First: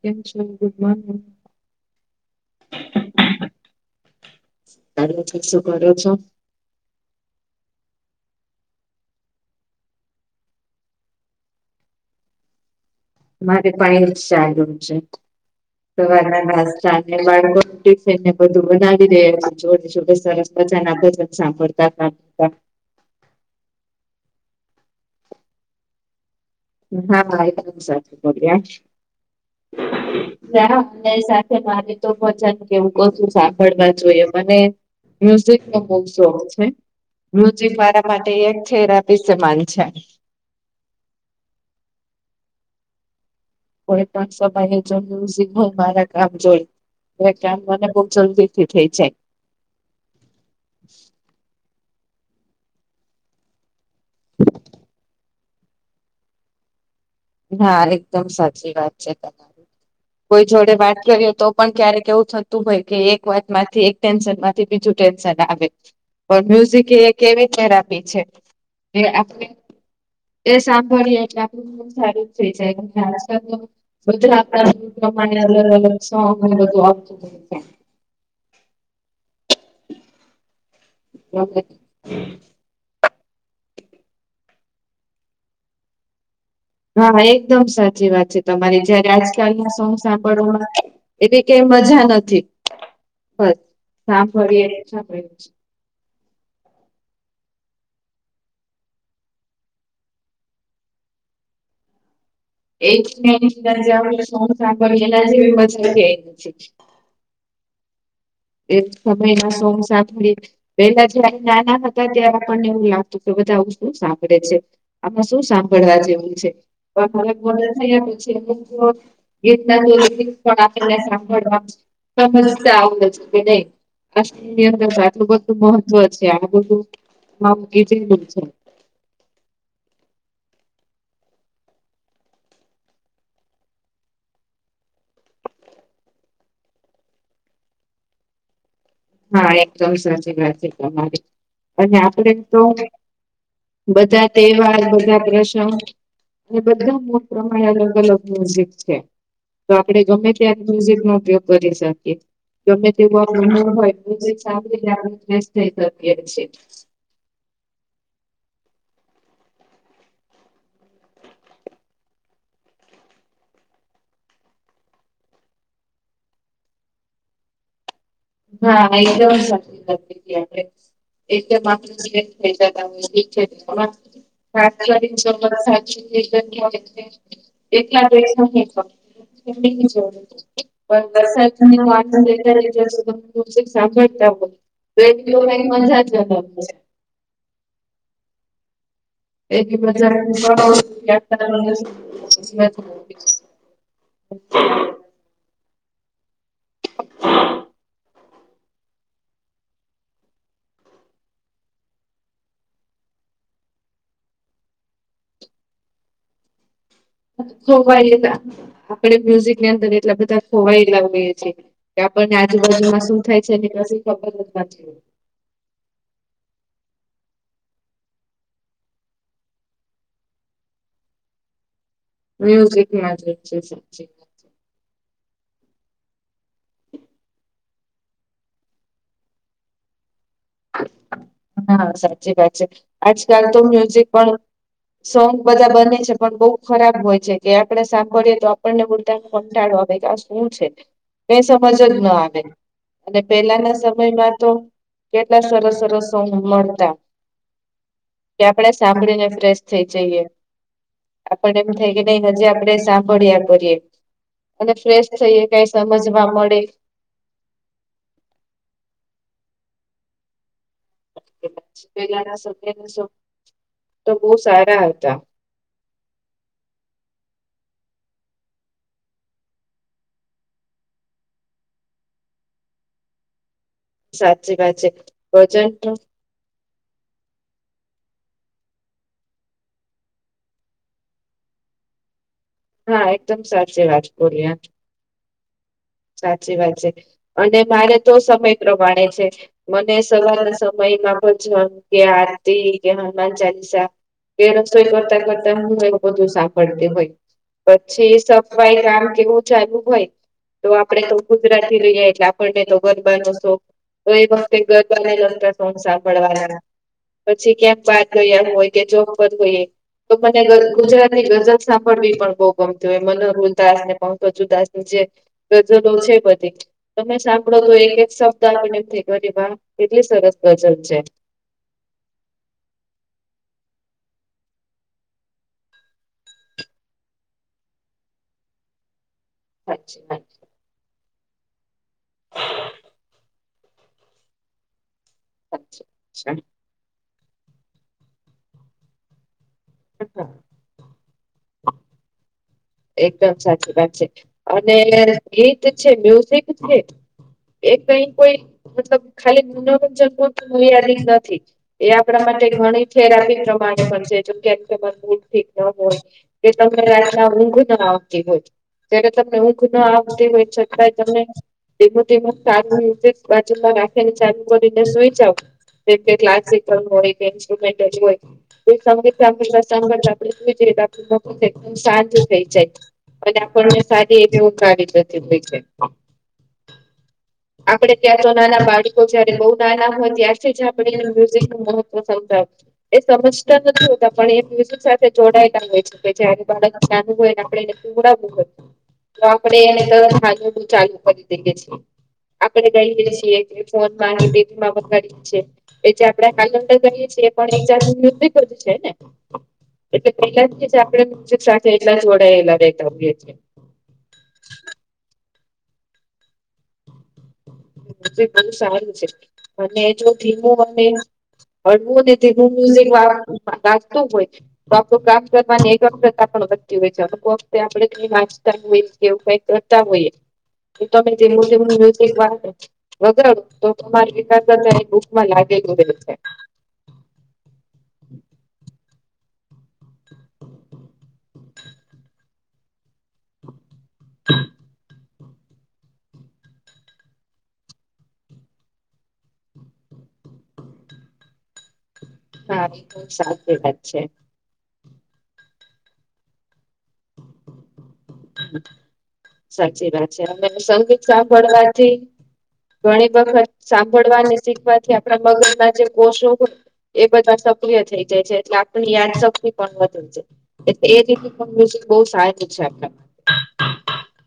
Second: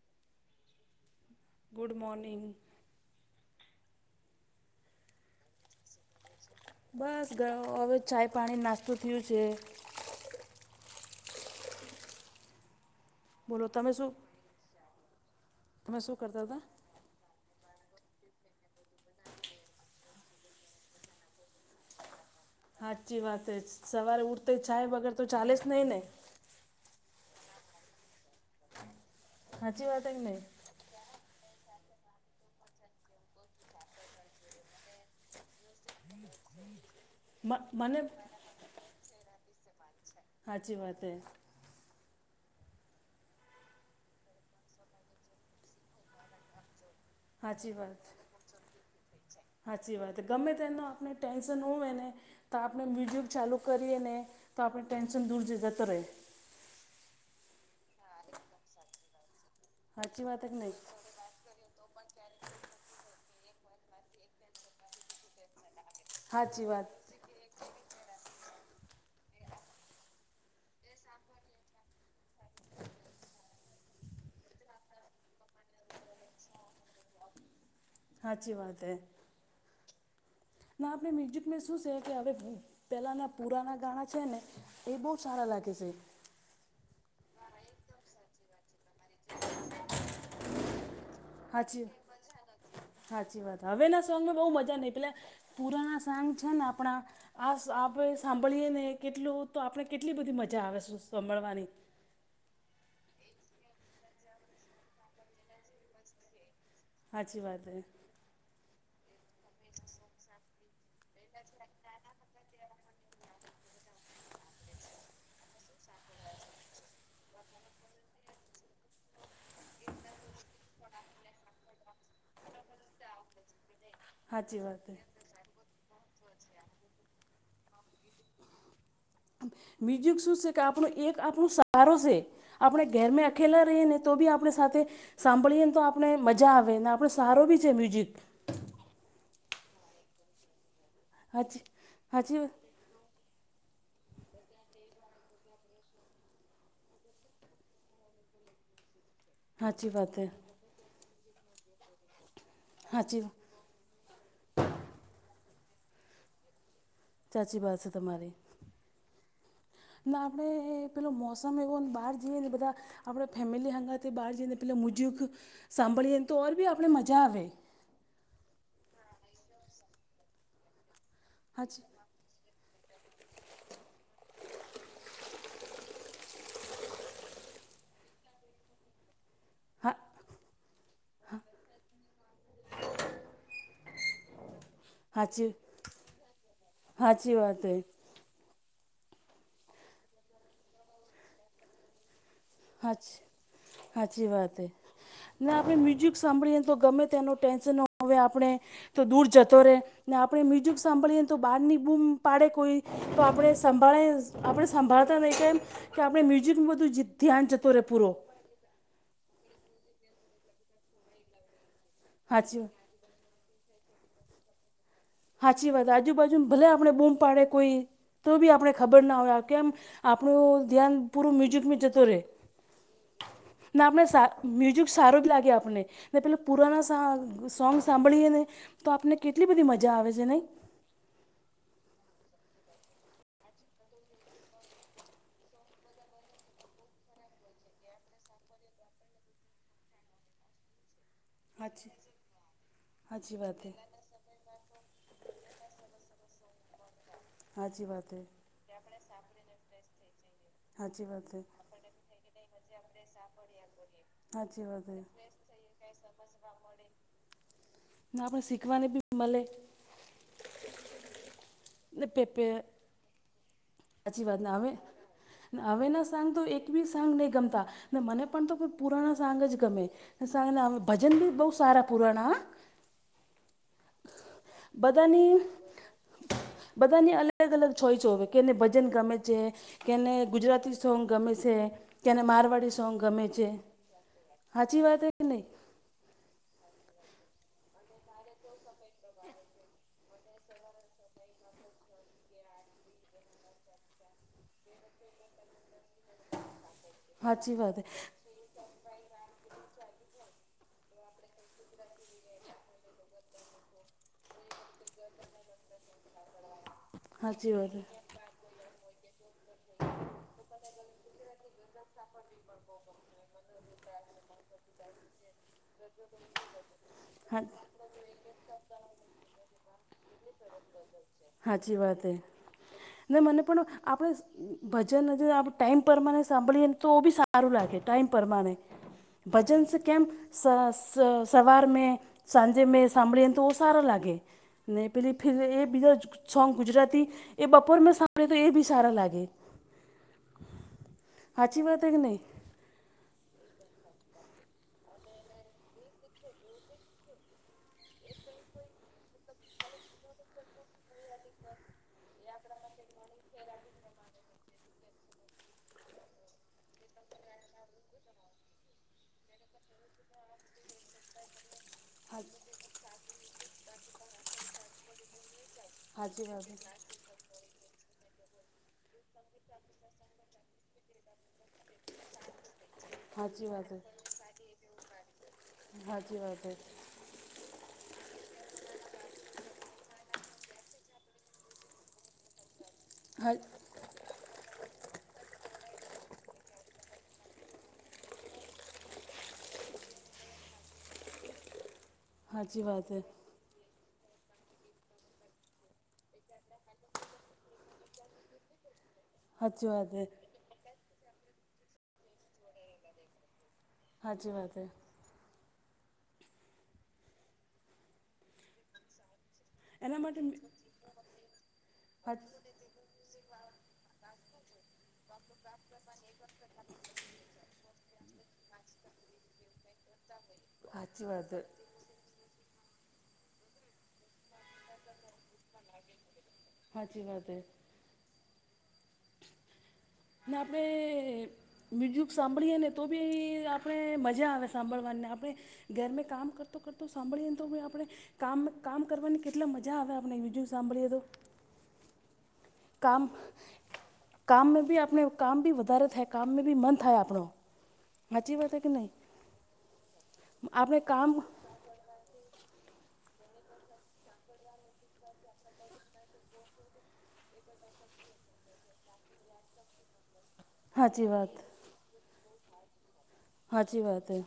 કેમ છો good morning good morning તમે શું શૂં કરો છો બસ હવે ચાય પાણી નાસ્તું થયું છે બોલો મારે તમે શું પણ જ ચાલુ છે તમે તો શું કરતા હતા? સાવારના બાળકો ટીફિંન ને બધું બનાવીદે છો છોટસતા સાંભળતા હતા હા હાજચ વાત હ સવારે ઉઠતા ચાય વગર તો ચાલે જ નહી હા એકદમ સાચું સાચી વાત કે નહીં. બોલયા મારે તો વચન કેવું કશું સાંભળવા જોઈએ મને મ્યુઝિક નો બહુ શોખ છે મ મ્યુઝિક મને મારા માટે એક થેરાપી સમાન છે સાાચી વાત હે કોઇ પણ સમયે જો મ્યુઝિક હોય મારા કામ જોઈ એ કામ સાચી મને વાત બહુ જલ્દી થી થઈ જાય સાચી વાત ગમે તે એનું આપણે ટેન્શન હોવ એને તો આપણે મ્યુઝિક ચાલુ કરીએ ને તો આપણે ટેન્શન દૂર જ જતો રહે હા એકદમ સાચી વાત છે તમારી સાચી વાત કોઈ કે જોડે નહીં વાત કરીએ તો પણ ક્યારેક એવું થતું હોય કે એક વાત માંથી એક ટેન્શન માંથી બીજું ટેન્શન આવે પણ સાચી વાત મ્યુઝિક એક કેવી પરાપી છે એ આપણે એ સાંભળીએ એટલે આપ સારુ જ થઈ જાય બધા આપણા પ્રમાણે અલગ અલગ સોંગને બધું આવતું હોઇ છે હાચી વાત હૈ ના આપણે મ્યુઝિકમાં શું છે કે હવે ભું પહેલાંના પુરાના ગાણાં છે ને એ બહુ સારા લાગે છે હા એકદમ સાચી વાત છે તમારે જયારે આજકાલ ના સોંગ સાંભળવામાં એવી કઈ હાચી મજા નથી સાચી બસ વાત સાંભળીએ પુરાણા સાંગ છે આપણા આ આપણે સાંભળીએ ને કેટલું તો આપણે કેટલી બધી મજા આવે છે સાંભળવાની એ સ સાંભળી એના જે મજા કે નથી સાાચી વાત એક સમયના સોંગ સાળી પેલા જ નાના હતા ત્યારે આપણને એવું લાગતું કે બધાું શું સાંભળે છે આમાં શું સાંભળવા જેવું છે પણ મને મદા થઈયાછી એલા તો પણ આપેને સાંભળવા સમજ આવ સાચી નની વાત અંદર હે. સાટલું બધ મહત્વ છે આ બધું મા કીધલું છે મ્યુઝિક શું છે કે આપણું એક આપણો સહારો છે આપણે ઘેર મે અકેલા રહીએ ને તો બી આપણે સાથે સાંભળીએને તો આપણે મજા આવે ને આપણે સારો બી છે મ્યુઝિક હા એકદમ સાચી વાત છે તમારી હાચી અને આપડે હાચી તો બધા તહેવાર બધા પ્રસંગ અને બધા મો પ્રમાણે અલગ અલગ મ્યુઝિક છે તો હાચી આપડે વાત હે ગમે ત્યા મ્યુઝિક નો ઉપયોગ કરી શકીએ ગમે તેવું સાચી બું હોય આપ ફ થઈ જ સાાચી વાત છે તમારી ના આપણે પેલોું મોસમ એવો બહાર જઈએ ને બધા આપણે ફેમિલી હંગથે બહાર જઈને પેલા મુજક સાંભળીએને તો ઓર બી આપણે મજા આવે હા એકદમ સી એકદમ આપ હાચી છે એકલા દસ ન હા પણ દર વા લે જશ સાંભળતા હોય તો એટલે હાચી મજા જ બના છે હાચી વાત હૈ એથી બજાર હાચી બ [inaudible] ના આપણે મ્યુઝિક સાંભળીએ તો ગમે તેનો ટેન્શનવે આપણે તો દૂર જતો રહે ને આપણે મ્યુઝિક સાંભળીએને તો બહાર ની બૂમ પાડે કોઈ તો આપે સંભાળે આપણે સંંભાળતા નહીં કે એમ કે આપણે મ્યુઝિકનું બધું જી ખોવાય આપણે મ્યુઝિકની અંદર એટલા બધા ખોવાયેલા હોઈએ છીએ કે આપણને હાચી આજુબાજુમાં શું થાય છે ી ખબર જ વાત સાાચી વાત આજુબાજુને ભલે આપણે બૂમ પાડે કોઈ તો બી આપણે ખબર ના હોય કેમ આપણું ધ્યાન પૂરું મ્યુઝિકમાં જતો રહે મ્યુઝિક ને આપણે સા મ્યુઝિક સારો જ લાગે આપણને ને પેલા પુરાના સોંગ સાંભળીએ ને તો આપને કેટલી બધી મજા આવે છે નહી હા સાચી વાત છે આજકાલ તો મ્યુઝિક પણ સોંગ બધા બને છે પણ બહુ ખરાબ હોય છે કે આપડે સાંભળએ તો આપણને કંટાળો આવે કે આ શું છે. ક સમજ જ હાચી ના આવે અને હાચી વાત હે પેલાના સમયમાં તો કેટલા સરસ સરસો મળતા હાચી વાત હે કે આપણેે સાંભળીને ફ્રેશ થઈ જઈએ સાાચી વાત એ થાય કે ન હજી આપડે સાંભળ્યા કરીએ હાચી અને વાત હે ફ્રેશ થઈએ કઈ સમજવા મળે આપણે શીખવાને બી મળે પલા સો સાછી વાત ના હમે હવેના સાંગ તો એક બી સાંગ નહીં ગમતા ને મને પણ તો પુરાના સાંગ જ ગમે. સાંગને ભજન બી બહુ સારા પુરાણા હા. સાચી વાત છે ભજન નું. બધાને અલગ અલગ છોય છોવે કેને ભજન ગમે છે. કેને ગુજરાતી સોંગ ગમે છે કેને મારવાડી સોંગ હા ગમે એકદમ છે સાચી વાત બોલી હાચી વાત એ નહીં? સાચી વાત છે અને મારે તો સમય પ્રમાણે છે. મને સવારના સમયમાં ભજપન કે આરતી કે હનુમાન ચાલીસા. એ રસોઈ કરતા કરતાં હું બધું સાંકળતી હોય. સાચી વાત હે પછી સફાઈ કામ કેવું ચાલુ હોય તો આપડે તો ગુજરાતી થી જોઈ જાય એટલે આપણને તો ગરબાનો શોખ તો એ વખતે ગરબા ન લગતા સાંભળવાના સાચી પછી વાત હે ક્યાંક [unintelligible] હોય કે જો પર હોય. તો મને ગુજરાત ની ગજલ સાંભળવી પણ બહુ ગમતી હોય મને ઉદાસ ને પહદાસની જે [unintelligible] બધી તમે હા સાંભળો તો એક એક સપ્તાહ આપ થ વા કેટલી સરસ ગજલ છે. સાચી વાત હ ને મને પણ આપણે ભજન હજ આપ ટાઈમ પરમાણે સાંભળીએ ને તો બી સારું લાગે ટાઈમ પરમાણે. ભજનસ સાચી કેમ્પ વાત સ સ સવાર મે સાંજેમાં સાંભળી તો સારો લાગે ને પેલી એ બીજા સાચી સોંગ ગુજરાતી એ બપોર માં સાંભળે તો એ બી સારા લાગે. [inaudible] હાચી વાત હ કે નહી? એકદમ સાચી વાત છે અને ગીત છે મ્યુઝિક છે. એ કઈ કોઈ મતલબ ખાલી મનોરંજન કો યાદી જ નથી. એ આપણા માટે ઘણી થેરાપી પ્રમાણે પણ છે જો કે હોય. [unintelligible] આવતી હોય જ્યારે તમને ઊંઘ ના આવતી હોય છતાંય તમે. તેમાં તે સારું રતે બાજુમાં રાખી ને ચાલુ કરીને સઈ જાવ કેમ કે સાચી ક્લાસ વાત હે સીખનું હોય કે ઇન્સ્ટ્રુમેન્ટ હોય [unintelligible] થઈ જાય અને સાચી વાત આપણ હે મે સારી એવું કરાવી હતી છે. સાચી વાત હે આપડે ત્યાં તો નાના બાળકો જયારે બહ નાના હોય ત્યારથી જ આપણે એ મ્યુઝિક નું મહત્વ સમજાવ. એ સમજતા નથી હોતા પણ એ બ સાથે જોડાયેલા હોય છે કે જયારે બાળક ના હોય ને આપડ એને પવડાવવું હોયું. તો આપણે એને તસ સાજવું ચાલુ કરી દઈએે છીએ સાચી આપણેે વાત હે કહીએે છીએ. ફોન મા તે માફત કરી છે એ જે આપડે કાલંદર કહીએ છીએ પણ એક જાત મૃત છે ને સાચી વાત હે એટલે પેલા આપ સાથે એટલા જ વડેલાેતાએ છીએ. હાજી વાત બહુ સારું છે અને એના જો માટે ધથીીમું અ હળવું ને તેું મ્યુઝિક વાગતું હોય ડો કામની વતી હોય છે આપણે વાસ્તા હોઈ કેવું કઈ તા હોઈએ તો સાચી તમે તેમ વાત હે તેમનું મ્યુઝિક વા બગર તો તમારી વિકાસ બુકમાં લાગેલું છે. હાચી વાત એ. આપણે મ્યુઝિક સાંભળીએ ને તો ભી એ આપ આપણે મજા આવે સાંભળવાને આપણે ઘરમેં કામ કરતો કરતો સાંભળીએને તો પણ આપણે કામ કામ કરવાની કેટલા મજા આવે આપણે મ્યુઝિક સાંભળીએ તો. હા કામ સાચી વાત છે કામમાં ભી આપણે કામ ભી વધારે થાય કામમાં ભી મન થાય આપણો સાચી વાત હે કે નહીં સાચી વાત છે અને આપણે સંગીત કામ સાંભળવાથી ઘણી વખત સાંભળવા અને શીખવાથી આપણા મગજ ના જે કોષોય એ બધા સક્રિય થઈ જાય છે એટલે આપની યાદશક્તિ પણ વધુ જાય એ સાચી રી વાત પણ મ્યુઝિક બહ સારીું છે આપ સાાચી વાત હૈ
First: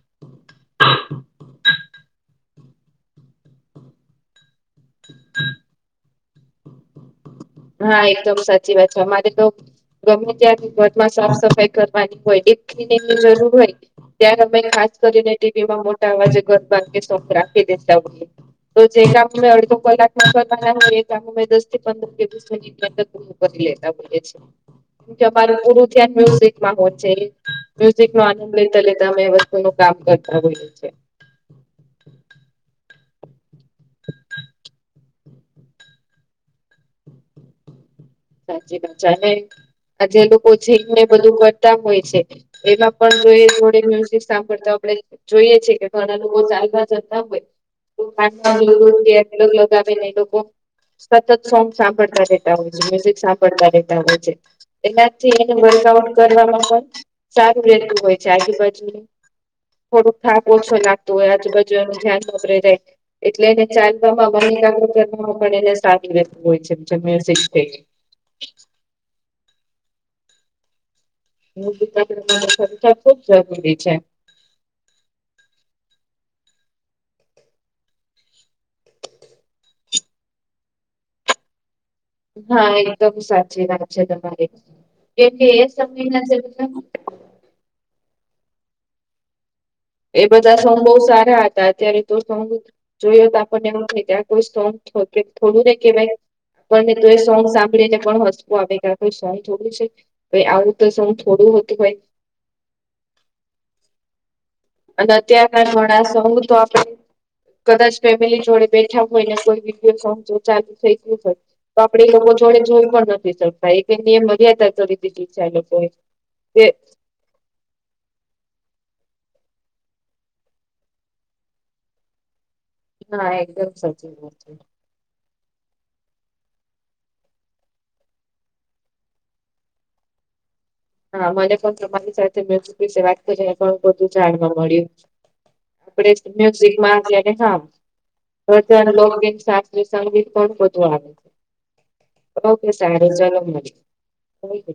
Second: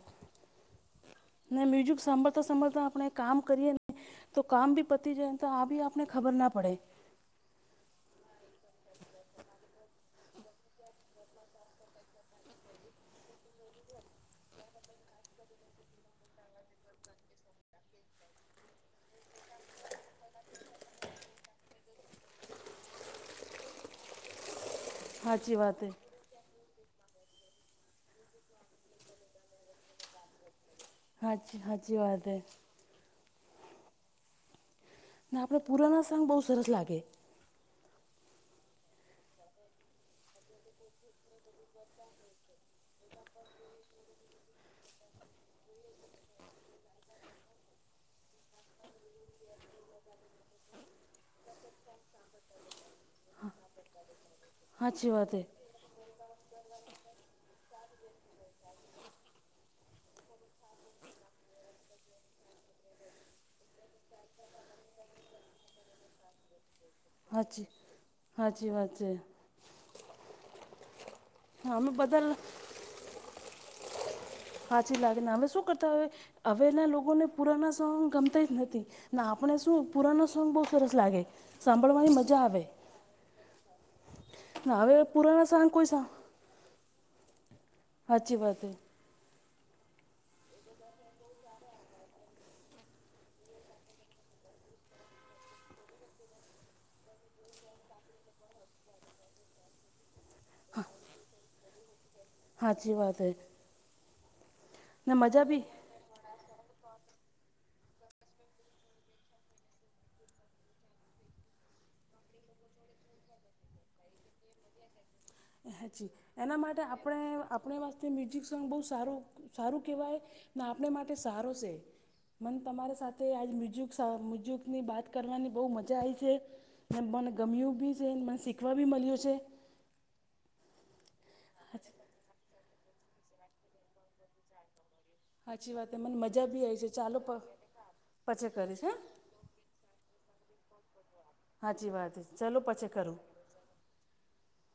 મ્યુઝિક સાંભળતા સાંભળતા આપણે કામ કરીએ ને તો કામ બી પતી જાય તો આ બી આપણે ખબર ના પડે હા એકદમ સાચી વાત છે અમારે તો ગમે ત્યાં ઘરમાં સાફ સફાઈ કરવાની હોય દેનેની જરૂર હોય ત્યારે અમે ખાસ કરીને ટીવી માં મોટા અવાજે ગરબંધ કે સોખ રાખી દેતા તો જે કામ મે અડધો કલાકનાય એ કામ દ લેતા હો કે અમારે સાચી વાત પૂરું હે ધ્યાન મેવશે નો આનંદ લેતાેતા અમે વસ્તુ ન કામ કરતા હોઈએ છી હાચી સાાચી વાત હ ને આપડણે પુરાના સાંગ બહુ સરસ લાગે સાચી વાત છે અને આ જે લોકો છેીક ને બધું કરતા હોય છે એમાં પણ જોઈ થડે મ્યુઝ કરતા આપડ જોઈએ છે કે ઘણા લોકો ચાલતા જતા હોય ક લગાવે ને લોકો સતત સોંગ સાંભળતા ર રહે સાપડતા રહેેતા હોય છે સાચી વાત એનાથી હે એ વર્કઆઉટ કરવામાં પણ સારું રહેતું હોય છે આજુબાજુ થોડુંક થાક ઓછો લાગતું હોય આજુ બાજુ એનું ધ્યાન વપરે જાય એટલે એને ચાલવામાં લાખ રૂપિયામાં એને સાેત હોય છે જે મ્યુઝિક થી હાજીી હાજીી વા છે હા અમે બધા રીા ખુબ જરૂરી છે પાછી લાગેને અમે શું કરતા હોય હવેના લોકોને પુરાના સોંગ ગમતા જ નથી ના આપણે શું પુરાનો સોંગ બહુ સરસ લાગે સાંભળવાની મજા આવે હા એકદમ સાચી વાત છે તમારી ને હવે કેમકે પુરાના એ સોંગ કોઈ સા સમયના છે સાચી વાત એ બધા સોંગ બહુ સારા હતા અત્યારે તો સોંગ જોઈયો તો આપણને એવું થ ત્યાં કોઈ સ્ટોન થોડુંને કવાય પણને તો એ સોંગ સાંભળીને પણ હસવું આવે કેઈ સહી જોોલી છે ભ આવું તો શૌ થોડું હતું હોય હાચી વાત હૈ અને અત્યારના વડા સઘ તો આપડે કદાચ ફેમિલી જોડે બેઠા હોય ને કોઈ વિડીયો ચાલુ થઈ ગું હોય તો આપડે એ લોકો જોડે જોઈ પણ નથી શકતા એ કઈ નિયમ મ્યારી ચાલ હોય હાજી એના માટે આપણે આપણે વાસ્તે મ્યુઝિક સોંગ બહુ સારું સારું કહેવાય ને આપણે માટે સારો છે મને તમારી સાથે હા આજ એકદમ મ્યુઝિક સાચી વાત છે. મ્યુઝુિકની બાત કરવાની બહુ મજા આવી છે અને મને ગમ્યું બી છે મને શીખવા બી મળ્યું છે હા મને પણ તમારી સાથેુઝિક વિશે વાત કરી પણ બધું જાણવા મળ્યું સાચી વાત આપ મને મજા બી આવી છે ચાલો પ મ્યુઝિકમાંને, હા પછી કરીશ હા લોક સંગી પણ બધું આવે છે, સાચી વાત ચલો ઓકે પછી સારું કરું ચલો મળ ક